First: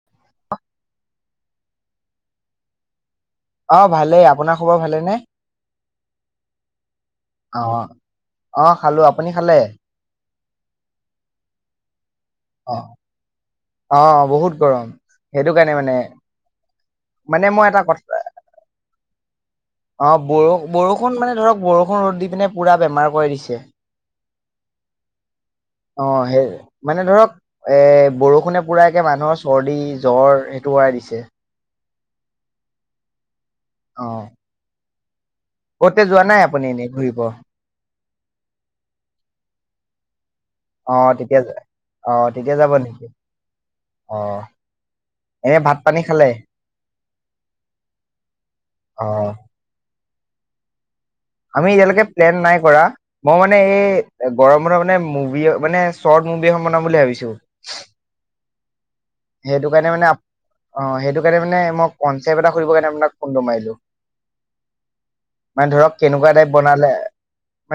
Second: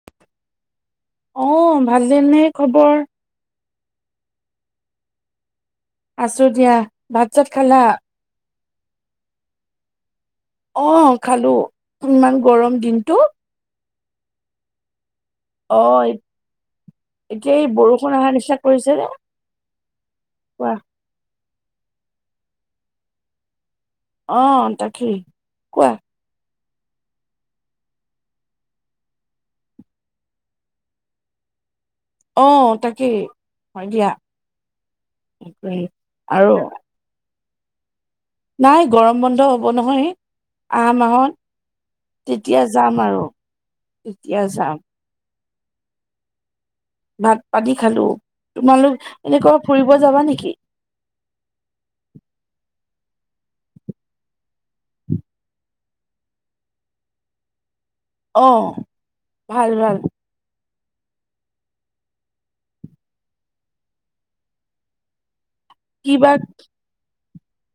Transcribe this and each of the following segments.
[inaudible] অ ভালেনে খবৰ? অ ভালেই, আপোনাৰ খবৰ ভালে নে? আছো দিয়া। ভাত-চাত অ খালা? অ খালো। আপুনি খালে? অ খালো, ইমান অ গৰম দিনটো। অ বহুত গৰম সেইটো কাৰণে অ মানে। মানে এতিয়া এই মই এটা বৰষুণ কথা অহাৰ নিচিনা কৰিছে যে অহ বৰো বৰষ কোৱা বৰষুণ মানে ধৰক বৰষুণ ৰ'দ দি পিনে পুৰা বেমাৰ কৰি দিছে। অ তাকেই কোৱা। অ সেই মানে ধৰক এ বৰষুণে পুৰা একে মানুহৰ চৰ্দি, জ্বৰ সেইটো কৰাই দিছে। অ তাকেই হয় অ দিয়া কতে যোৱা আৰু [inaudible] নাই গৰম বন্ধ হ'ব নহয়। আহা অ মাহত, তেতিয়া অ তেতিয়া যাব যাম নেকি আৰু অ তেতিয়া যাম। এনে ভাত পানী খালে? ভাত পানী খালো। তোমালোক অ এনে কবাত ফুৰিব যাবা নেকি? আমি এতিয়ালৈকে প্লেন নাই কৰা, মই মানে এই গৰম বন্ধত মানে মুভি মানে চৰ্ট মুভি এখন বনাম বুলি ভাবিছোঁ। অহ। সেইটো কাৰণে মানে অ সেইটো কাৰণে মানে মই কনচেপ্ট এটা সুধিবৰ কাৰণে আপোনাক ফোনটো মাৰিলো। [unintelligible] মানে ধৰক কিবা কেনেকুৱা টাইপ বনালে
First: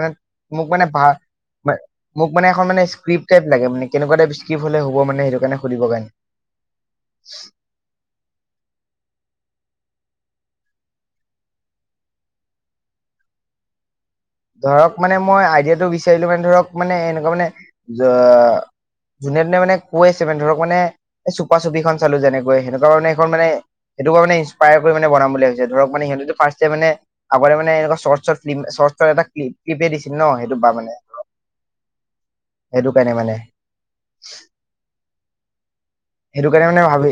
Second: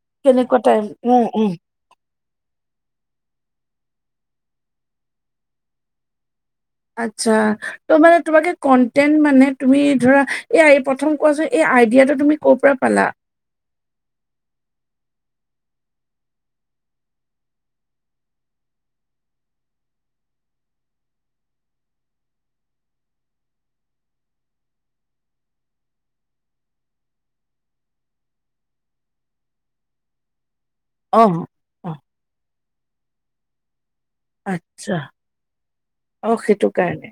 মানে কেনেকুৱা মোক টাইম মানে উম উম ভাল মোক মানে এখন মানে স্কিৰিপটাইপ লাগে মানে, কেনেকুৱা টাইপ স্কিৰিপটাইপ হ'লে হবমানে সেইটো কাৰণে সুধিব কাৰনে। আচ্ছা তো মানে তোমাকে কণ্টেন মানে তুমি ধৰা, এই প্ৰথম কোৱাচোন এই আইডিয়াটো তুমি ক'ৰ পৰা পালা? ধৰক মানে মই আইডিয়াটো বিচাৰিলো মানে ধৰক মানে এনেকুৱা মানে যো যোনে যোনে মানে কৈ আছে মানে ধৰক মানে এই চোপা চুপীখন চালো যেনেকৈ সেনেকুৱা ধৰনে এইখন মানে সেইটো কাৰণে মানে ইস্পায়াৰ হৈ মানে বনাম বুলি ভাবিছো, ধৰক মানে সিহঁতেতো ফাৰ্ষ্ট মানে আগতে মানে এনেকুৱা short short clip short short এটা ক্লিপে দিছিল ন সেইটো পা মানে। অহ। সেইটো কাৰণে মানে। আচ্ছা। অ', সেইটো কাৰনে কাৰণে। ভাবি,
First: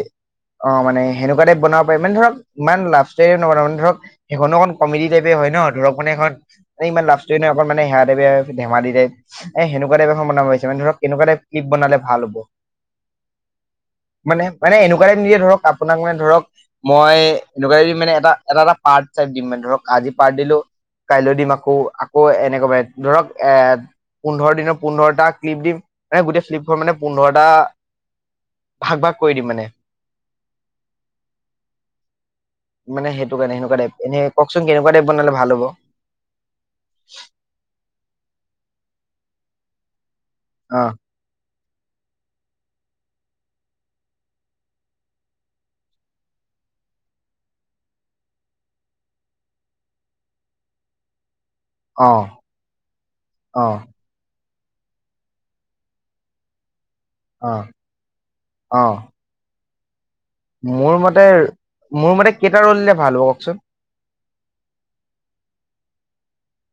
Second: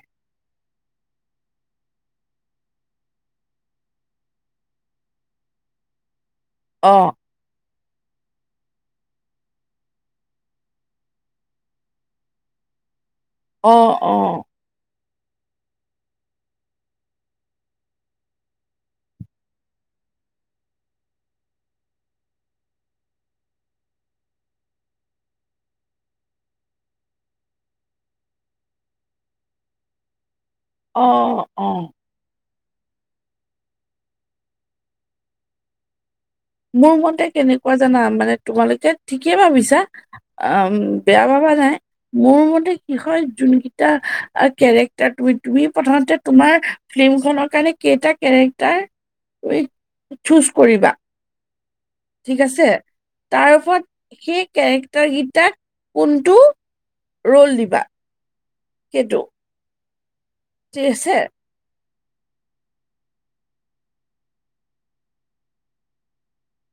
অ মানে সেনেকুৱা টাইপ বনাব পাৰি মানে ধৰক ইমান লাভষ্টৰী নবনাও মানে ধৰক সেইখন অকণ কমেডি টাইপে হয় ন দৰক মানে এখন ইমান অ', লাভষ্ট [unintelligible] অকন সেয়া টাইপে ধেমালি টাইপ এ সেনেকুৱা টাইপ এখন বনাবো মানে ধৰক কেনেকুৱা টাইপ ক্লিলিপ বনালে ভাল হ'ব? অঁহ। মানে মানে এনেকুৱা টাইপ নিজে ধৰক আপোনাক মানে ধৰক মই এনেকুৱা দিম মানে এটা এটা এটা পাৰ্ট টাইপ দিম মানে ধৰক আজি পাৰ্ট দিলো কাইলৈ দিম আকৌ আকৌ এনেকুৱা মানে ধৰক এ পোন্ধৰ দিনৰ পোন্ধৰটা ক্লিপ দিম, মানে গোটেই ক্লিপখনৰ মানে পোন্ধৰটা ভাগ ভাগ কৰি দিম মানে। অ' - অ'। মান সেইটো কাৰণে, এনেকুৱা টাইপ। এনে কওঁকচোন কেনেকুৱা টাইপ বনালে ভাল হব? মোৰ মতে কেনেকুৱা জানা, মানে তোমালোকে ঠিকেই ভাবিছা, আম বেয়া ভাবা নাই। মোৰ মতে কি হয়, যোনকেইটা অ'- কেৰেক্টাৰ তুমি- তুমি প্ৰথমতে তোমাৰ ফ্লিমখনৰ কাৰণে কেইটা কেৰেক্টাৰ তুমি চুজ কৰিবা। অ ঠিক আছে? তাৰ অ ওপৰত সেই কেৰেক্টাৰ গিটাক কোনটো অ ৰোল দিবা। অ টো। মোৰ মতে- মোৰ মতে কেইটা ৰোল দিলে ভাল হ'ব কওঁকচোন।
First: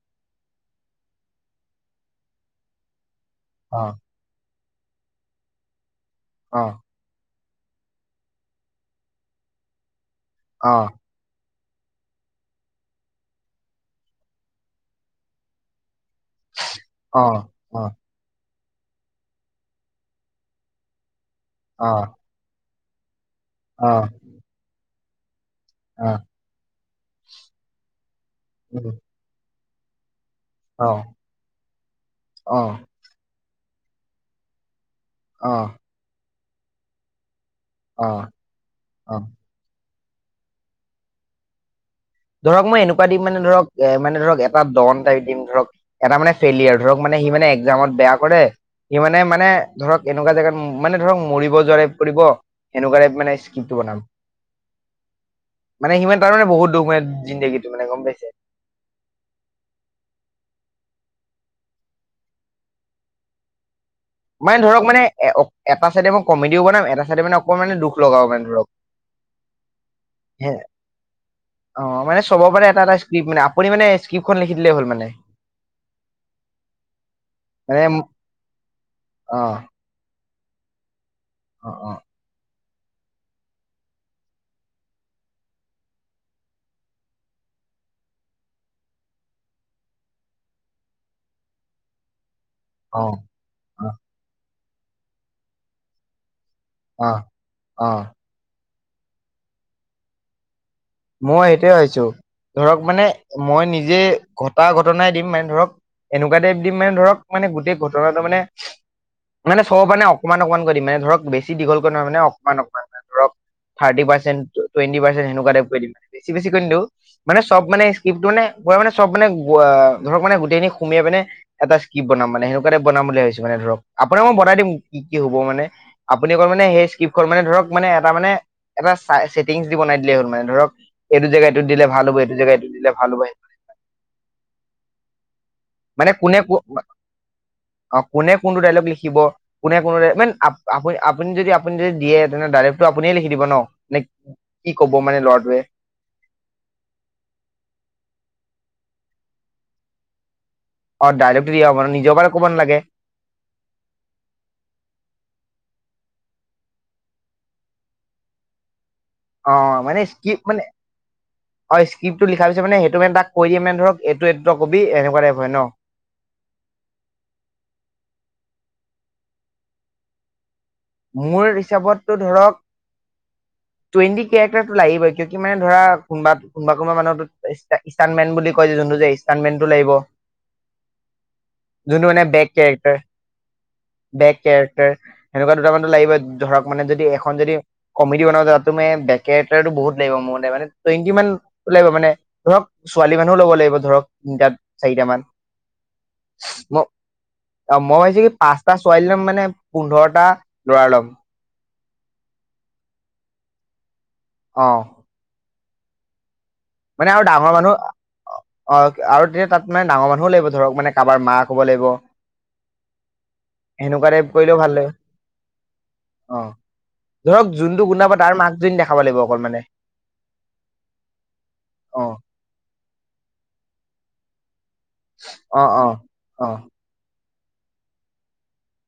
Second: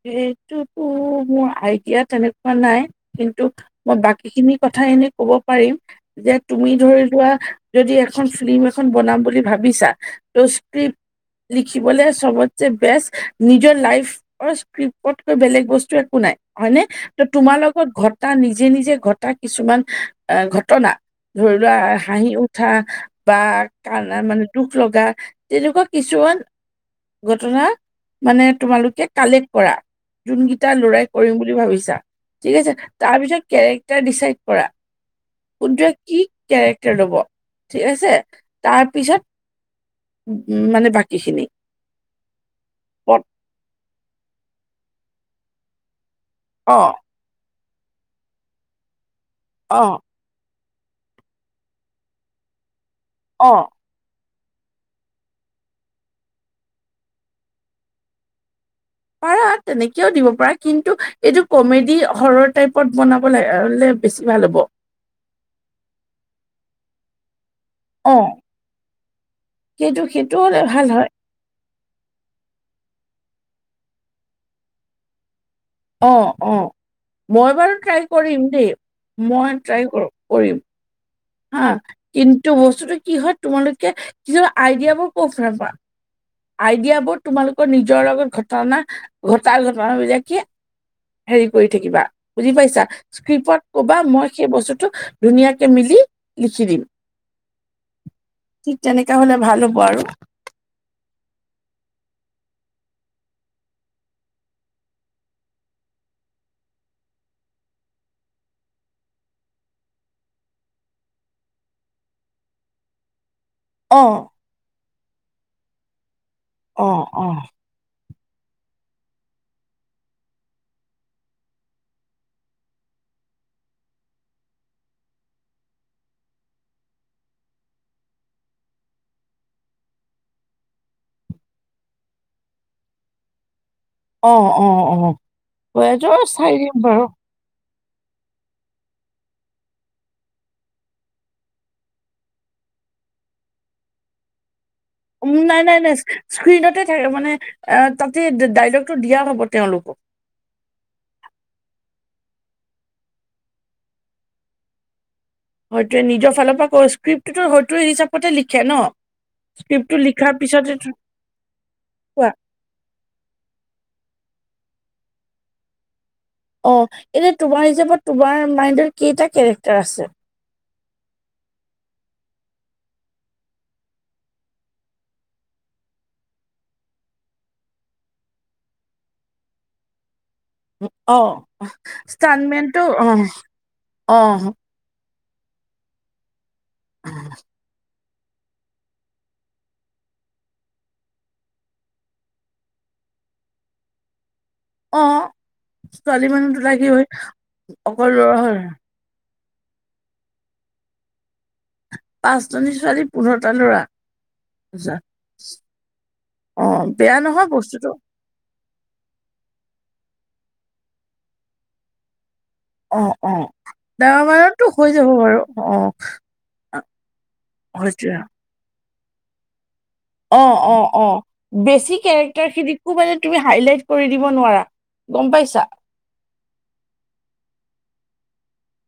সেইটোতো মোৰ আইডিয়া তেনেকুৱা নাই, কিন্তু অ মই বা কীখিনি কথা এনে কব পাৰিম, যে অ তুমি ধৰি লোৱা যদি এখন ফ্লিম এখন বনাম বুলি ভাবিছা, তো অ স্ক্ৰিপ্ট লিখিবলে সবতকে বেষ্ট নিজৰ লাইফ ক্ৰিপতকে বেলেগ বস্তু একো নাই, হয় নে? তো অ তোমাৰ অ অ লগত ঘ টা নিজে - নিজে ঘটা কিছুমান অ'- ঘটনা, ধৰি লোৱা অ হাঁহি উ থা বা অ কান্দা- মানে দুখ লগা তেনেকুৱা কিছুমান ঘটনা মানে তোমালোকে কালেক্ট কৰা, যোনকেইটা ল'ৰাই কৰিম বুলি ভাবিছা, ঠিক অ অ আছে? তাৰপিছত কেৰেক্টাৰ ডিচাইড কৰা। অ কোনটোৱে কি কেৰেক্টাৰ ল'ব? ঠিক আছে? অ', তাৰ অ', পিছত উ- মানে বাকীখিনি। ধৰক, মই এনেকুৱা দিম পত- মানে ধৰক, এ মানে ধৰক, এটা ডন টাইপ দিম ধৰক, এটা মানে অ ফেলিয়াৰ, ধৰক মানে মানে সি মানে একজামত বেয়া কৰে। সি মানে- মানে অ ধৰক সেনেকুৱা জেগাত- মানে ধৰক, মৰিব যোৱা টাইপ কৰিব। সেনেকুৱা টাইপ মানে অ স্কিপটো বনাম। মানে সি মানে- তাৰ মানে বহুত দুখ মানে জিন্দেগীটো মানে, গম পাইছে? পাৰা, তেনেকেওঁ দিব পাৰা। কিন্তু এইটো কমেডি-হৰৰ টাইপত বনাবলে হ'লে বেছি ভাল হ'ব মানে ধৰক মানে, এ- এটা চাইডে মই কমেডিও বনাম, এটা চাইডে মানে অকণ মানে দুখ অ'। লগাও মানে ধৰক সেইটো- সেইটোও হে হ'লে ভাল হয়। অ' মানে চবৰ পৰা এটা - এটা স্ক্ৰিপ মানে। আপুনি মানে স্কিপখন লিখি‌ দিলেই হ'ল মানে। অ' - অ', মই বাৰু মানে ট্ৰাই কৰিম দেই। অ', মই ট্ৰাই কৰোঁ- কৰিম হা, অ', অ', কিন্তু বস্তুটো কি হয়, তোমালোকে কিছুমান আইডিয়াবোৰ ক [unintelligible] আইডিয়াবোৰ তোমালোকৰ নিজৰ লগত ঘটনা- ঘটা ঘটনাবিলাকে হেৰি কৰি থাকিবা, বুজি পাই ছা? অ', স্ক্ৰিপত অ', কবা, মই সেই বস্তুটো ধুনীয়াকে মিলি লিখি দিম। অ' - অ'। ঠিক তেনেকা হ'লে ভাল হ'ব আৰু। মই সেইটোৱে ভাবিছোঁ। ধৰক মানে, মই নিজে ঘটা ঘটনাই দিম মানে ধৰক এনেকুৱা টাইপ দিম মানে ধৰক মানে গোটেই ঘটনাটো মানে মানে চবৰ কাৰণে অকমান - অকমানকৈ দিম মানে ধৰক, বেছি দীঘলকৈ নহয় মানে, অকণমান - অকণমানকৈ ধৰক থাৰ্টি অ পাৰ্চেণ্ট, টুৱেণ্টি পাৰ্চেণ্ট, সেনেকুৱাকে টাইপ কৰি দিম। মানে বেছি - বেছি কৈ নিদিওঁ, অ', মানে অ', চব মানে স্ক্ৰিপটো মানে মই মানে চব মানে অ'- ধৰক মানে গোটেইখিনি সোমেই পিনে এটা স্কিপ বনাম মানে, সেনেকুৱা টাইপ বনাম বুলি ভাবিছোঁ মানে ধৰক। আপোনাক মই বনাই দিম কি - কি হব মানে আপুনি অকল মানে সেই স্ক্ৰিপখন মানে ধৰক, মানে এটা মানে- এটা ছাই- ছেটিংছ দি বনাই দিলে হ'ল মানে ধৰক এইটো জেগাত এইটোত দিলে ভাল হ'ব, এইটো জেগাত এইটো দিলে ভাল হব, সে অ' - অ' - অ'। ম‌ই মানে এইটোও চাই কোনে দিম বাৰু। অ কোনে কোনটো ডাইলগ লিখিব কোনে কোৱৰে মান আপু আপুনি যদি আপুনি যদি দিয়ে তেনে ডাইৰেক্টটো আপুনীয়ে লিখি দিব ন। নেক কি ক'ব মানে উম ল'ৰাটোৱে নাই নাই নাই স্ক্ৰীণতে থাকে মানে এ তাতে ডাইলগটো দিয়া হ'ব তেওঁলোকক। অ ডাইলেকটো দিয়া হ'ব মানে নিজৰ বাৰে ক'ব নালাগে? হয়তোৱে নিজৰ ফালৰ পৰা স্কিৰিপটো হয়তো হিচাপতে লিখে ন। অ স্কাপ্টটো মানে লিখাৰ স্ক্ৰিপ্ট মানে পিছত [unintelligible] অ স্কিপ্টটো লিখাৰ পিছত মানে সেইটো মানে তাক কৈ দিয়ে মানে ধৰক এইটো এইট কবি এনেকুৱা টাইপ হয় ন? অ এতিয়া তোমাৰ হিচাপত তোমাৰ মাইণ্ডৰ কেইটা কেৰেক্টাৰ আছে। মোৰ হিচাপতটো ধৰক টুৱেণ্টি কেৰেক্টাৰটো লাগিবই কিয় কি মানে ধৰা কোনবাত কোনবা কোনবা মানুহক [unintelligible] ইষ্টানমেট বুলি কয় যে যোনটো যে ইষ্টানমেনটো লাগিব। অহ যোনটো মানে বেক স্তানমেনটো কেৰেক্টাৰ অ, বেক অহ। কেৰেক্টাৰ সেনেকুৱা দুটামানটো লাগিবই ধৰক মানে যদি এখন যদি কমেডি বনাব যাও তাতো মানে বেকেটাটুৰ বহুত লাগে মোৰ মানে টুৱেনটি মান লাগিব মানে ধৰক ছোৱালী মানুহও ল'ব লাগিব ধৰক গাত অহ ছোৱালী মানুহ টু ম লাগিবই অ মই অকল ভাবিছো কি লৰা হ'ল পাঁচটা ছোৱালী ল'ম মানে পোন্ধৰটা লৰা ল'ম। পাঁচজনী ছোৱালী পোন্ধৰটা লৰা। অ [unintelligible] অ', মানে বেয়া আৰু নহয় ডাঙৰ মানুহ বস্তুটো অ অ আৰু তেতিয়া তাত মানে ডাঙৰ মানুহো লাগিব ধৰক মানে কাৰোবাৰ মাক হব লাগিব। অ অ সেনেকুৱা টাইপ ডাঙৰ কৰিলেও মানহতো ভাল লাগিব হৈ যাব বাৰু, অ। ধৰক যোনটো গুণ্ডা সেইটোৱে হ'ব তাৰ মাকজনী দেখাব লাগিব অকল মানে। অ অহ অহ বেছি অ কেৰেক্টাৰ খিনিকো মানে তুমি হাইলাইট কৰি দিব নোৱাৰা। গম পাইছা অ অ অ।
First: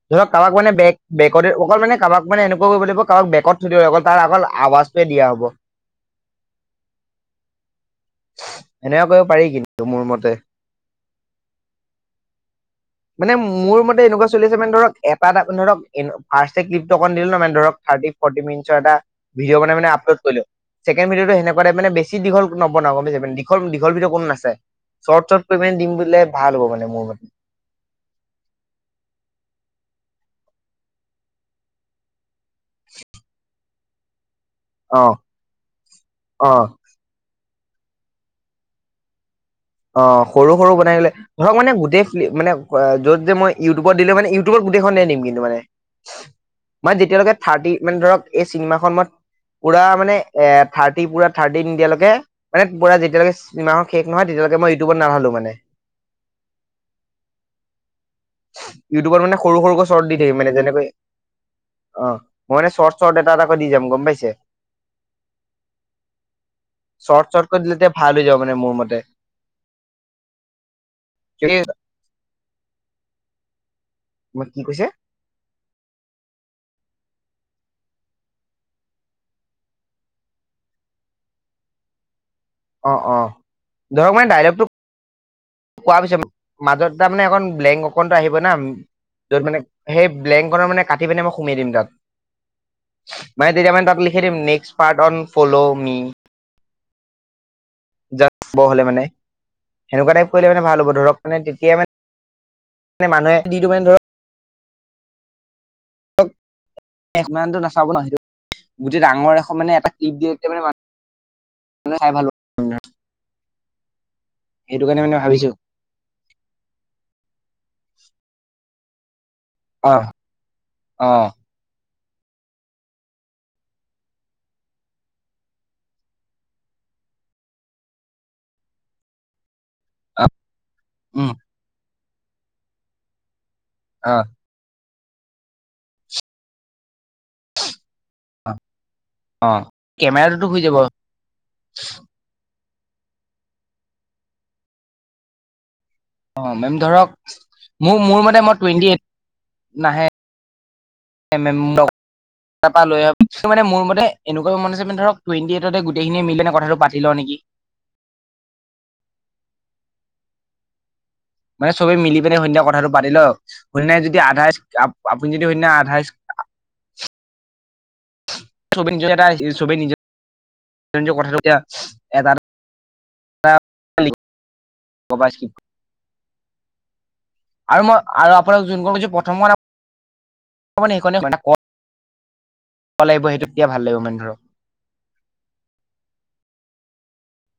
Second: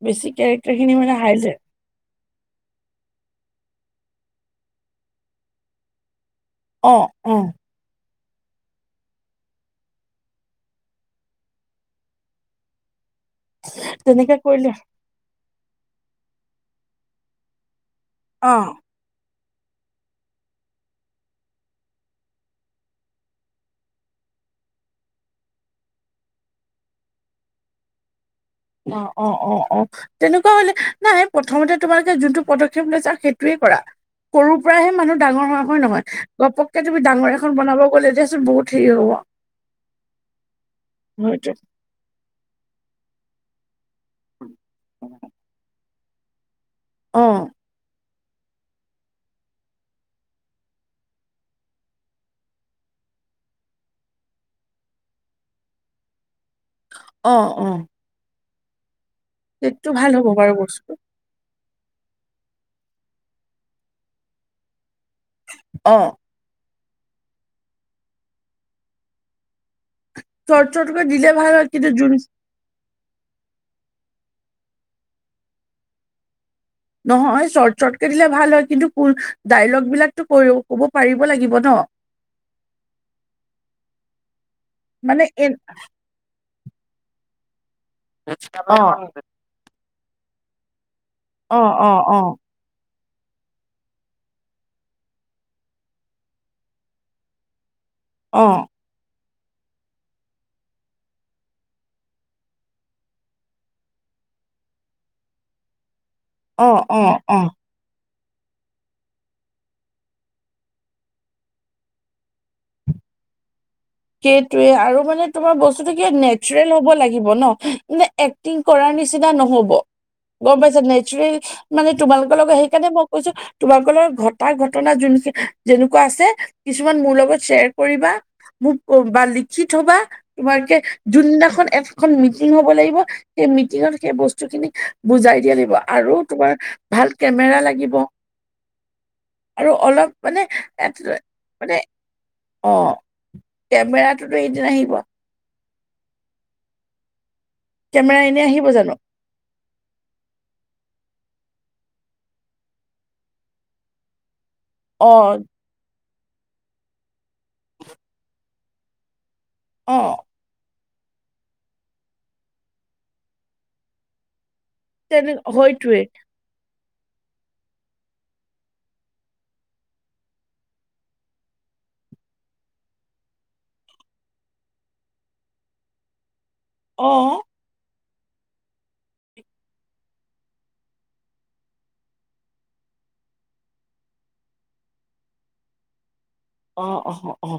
বেছি ধৰক কাবাক মানে কেৰেক্টাৰ খিনি বেক বেকটে হাইলাইট অকল মানে কাবাক মানে এনেকুৱা কৰিব লাগিব কাবাক বেকত থৈ দিব লাগিব তাৰ অকল আৱাজটো দিয়া হ'ব। অ অহ। এনেকুৱা কৰিব পাৰি কিন্তু মোৰ মতে। মানে মোৰ মতে এনেকুৱা তেনেকে চলি আছে কৰিলে মানে ধৰক এট টাত আপুনি ধৰক এন ফাষ্টে ক্লিলিপটো অকমান দিলো ন মানে ধৰক থাৰ্টি ফৰ্টি অ মিনিটচৰ এটা ভিডিও' বানাই মানে আপলোড কৰিলো। ছেকেণ্ড ভিদিওটো সেনেকুৱা টাইপ মানে বেছি দীঘল নবনাও গম পাইছে দীঘল দীঘল ভিদিও কোনো নাছাই। শৰ্ট চট কৈ পিনে দিম বুলিলে ভাল হ'ব মানে মোৰ মতে। অ অ অ অ। তেনেকুৱা হলে নাই প্ৰথমতে তোমালোকে যোনটো পদক্ষেপ লৈছা সেইটোয়ে কৰা, সৰু সৰুৰ পৰাহে অ মানুহ ডাঙৰ হয় নহয় অ ঘপককে তুমি ডাঙৰ এখন বনাব গ'লে তেতিয়াচোন বহুত হেৰি হ'ব। অ সৰু সৰু বনাই ল'লে হয়টো ধৰক মানে গোটেইখিনি মানে য'ত যে মই ইউটিউবত দিলে মানে ইউটিউবত গোটেইখনে দিম কিন্তু মানে অ যেতিয়ালৈকে থাৰ্টি মানে ধৰক এই চিনেমাখন মই পুৰা মানে এ থাৰ্টি পুৰা থাৰ্টি নিদিয়ালৈকে মানে পুৰা যেতিয়ালৈকে মাহৰ শেষ নহয় তেতিয়ালৈকে‌ ইউটিবত নাধালো মানে। অ অ। ইউটিউবত মানে সৰু সেইটো সৰুকৈ চৰ্ট ভাল দি হ'ব থাকিম বাৰু মানে যেনেকৈ বস্তুটো অহ। মই মনে শ্বৰ্ট শ্বৰ্ট এটা এটাকৈ দি যাম গম পাইছে? অ। শ্বৰ্ট শ্বৰ্ট কৈ দিলে তে ভাল হৈ যাব মানে মোৰ মতে। শ্বৰ্ট শ্বৰ্টকৈ দিলে ভাল হয়, কিন্তু জোন তোমাক কি কৈছে? নহয় শৰ্ট শ্বৰ্টকে দিলে ভাল হয়, কিন্তু পু ডাইলগ বিলাকটো কব পাৰিব লাগিব ন। অ অ। ধৰক মানে ডাইলগটো মানে এই [unintelligible] পিছে মাজত তাৰ মানে এখন ব্লেংক অকন আহিব না অ যত মানে সেই ব্লেংকখনৰ মানে কাটি পিনে মই অ সোমিয়াই দিম তাত। অ অ মানে তেতিয়া মানে তাত লিখি দিম নেক্সপাৰ্ট অন ফ'ল' মি। যাব অ হলে মানে। সেনেকুৱা টাইপ কৰিলে মানে ভাল হ'ব, ধৰক মানে তেতিয়া মানে মানুহে যিটো মানে ধৰক, অ অ। অ সিমানটো নাচাব ন সেই, গোটেই ডাঙৰ এখন মানে এটা ক্লিপ দিয়া মানে চাই ভাল [unintelligible] সেইটোয়ে। সেইটো কাৰণে আৰু মানে ভাবিছো তোমাৰ বস্তু স্তটো কি নেচৰেল হব লাগিব ন, নে এক্টিং কৰাৰ নিচিনা নহ বা। অ গম পাইছ নাই অ নেচৰেল মানে তোমালোকৰ লগত সেইকাৰণে মই কৈছোঁ তোমাকৰ লগত ঘটা ঘটনা যোন যেনেকুৱা আছে, কিছুমান মোৰ লগত শ্বেয়াৰ কৰিবা। মোক বা লিখি থবা, অ তোমাৰ কে উম যোনদিনাখন এখন মিটিং হব লাগিব সেই মিটিঙত সেই অ বস্তু খিনিক বুজাই দিয়া লাগিব। আৰু তোমাৰ ভাল কেমেৰা লাগিব। অ অ আৰু অলপ মানে কেমেৰাটোতো হৈ যাব অ মানে অ। কেমেৰাটোতো এদিন আহিব। অ মেম ধৰক, মোৰ কেমেৰা মোৰ এনে মতে মই আহিব টুৱেণ্টি জানো এইট নাহে। [unintelligible] লৈ আহ মানে মোৰ মতে এনেকুৱা মানে মানে অ ধৰক, টুৱেণ্ট এইটতে গোটেইখিনি মিলি কথাটো পাতি লওঁ নেকি? হয় [unintelligible] অ। মানে চবে মিলি পিনে সন্ধ্যা কথাটো পাতি ল‌ওঁক। সন্ধ্যা যদি আধাই আপুনি তেনে যদি সন্ধ্যা আধা হয়তোৱে চবে নিজৰ এটা ই চবে নিজে কথাটো এটা [unintelligible] কবছ [unintelligible] অঁ। আৰু মই আৰু আপোনাক যোনখন কৈছোঁ প্ৰথম সেইখনেই [unintelligible] লাগিব সেইটো তেতিয়া ভাল লাগিব মানে ধৰক। অ অ অ।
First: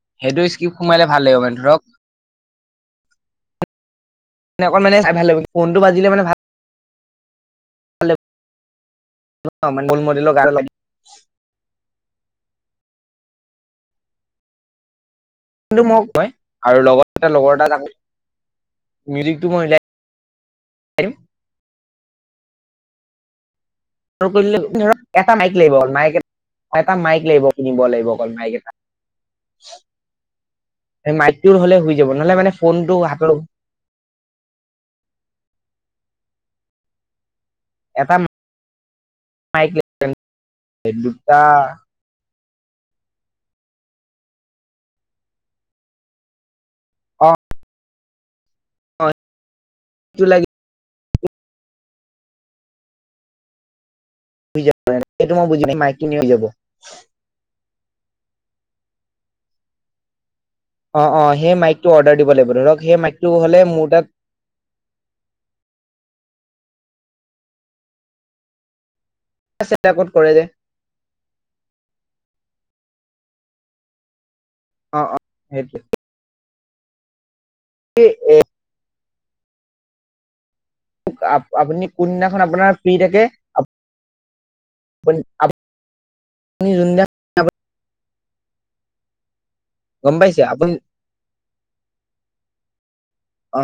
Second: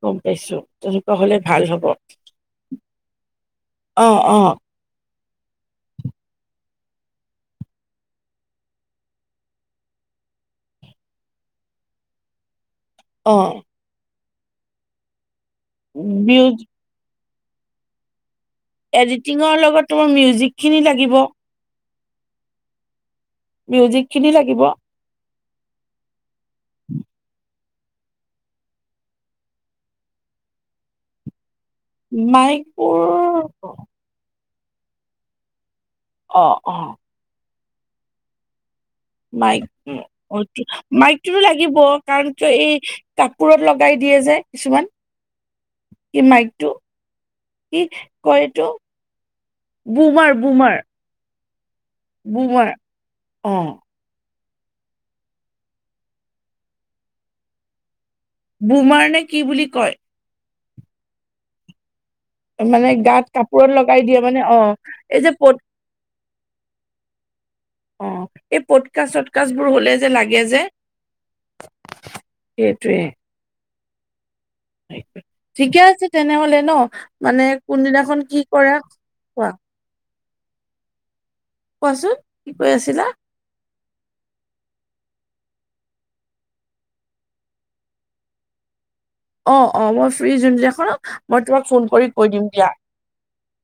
গম সেইটো পাইছোঁ স্কিপ সোমালে তেনেকুৱা হলে লাগিব মানে ভাল ধৰক হ'ব। অ অ। অকল মানে চাই ভাল লাগিব, ফোনটো বাজিলে মানে ভাল ানেল মডিলৰ গ ল [unintelligible] অ। কিন্তু মোক কয়, মিউ আৰু লগত লগৰ এটা তাকো এডিটিঙৰ লগত তোমাৰ মিউজিক খিনি উলিয়াই লাগিব। মিউজিক। খিনি কৰি ললে লাগিব ধৰক [unintelligible] এটা মাইক লাগিব অল মাইক এ এটা মাইক লাগিব কিনিব লাগিব অকল মাইক এটা। এ মাইকটোৰ হ'লে শুই যাব নহলে মানে ফোনটো হাতৰ মাইকবোৰ অ অহ। এটা মাইক উম অ টো দুটা মাইকটোতো লাগিব। কাৰণ কিয় এই কাপোৰত লগাই দিয়ে যে কিছুমান, সেই মাইকটো। অ' কি কয় এইটো? সেইটো বোমাৰ - লাগি বোমাৰ। বোমাৰ, অঁ। [unintelligible] সেইটো মই বুজি নাই মাইকটো [unintelligible] যাব। বোমাৰ নে কি বুলি কয়? অ অ সেই মাইকটো অৰ্ডাৰ দিব লা মানে গাত কাপোৰত লগাই দিয়ে মানে অ, এই যে প অ, এই পডকাষ্ট - চটকাষ্টবোৰ হলে চেলাকত যে কৰে লাগে যে সেইটোৱে। অ অ সেইটো ঠিকে আছে তেনেহলে ন মানে কোনদিনাখন কি কৰা? কোৱা আপ আপুনি কোৱাচোন কোনদিনাখন কি কৈ আপোনাৰ ফ্ৰী আছিলা থাকে? [unintelligible] অ অ মই গম ফ্ৰী পাইছে আপুনি যোনদিনাখন, মই তোমাক ফোন কৰি কৈ দিম দিয়া। অ।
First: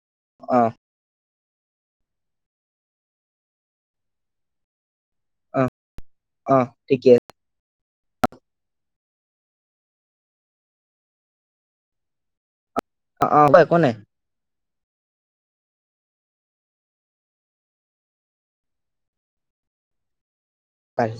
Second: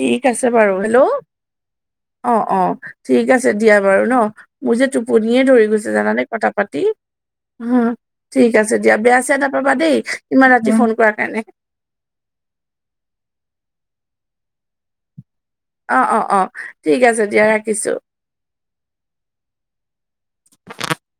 ঠিক আছে অ বাৰু হেল্ল? অ অ ঠিক আছে দিয়া বাৰু ন। মোৰ যে টোপনিয়ে অ ধৰি গৈছে জানানে অ কথা পাতি? ঠিকে আছে উম, ঠিক আছে দিয়া বেয়া - চেয়া নাপাবা দেই, ইমান ৰাতি ফোন কৰাৰ কাৰণে। অ অ [unintelligible] অ অ অ, ঠিক আছে দিয়া ৰাখিছোঁ। পাইছ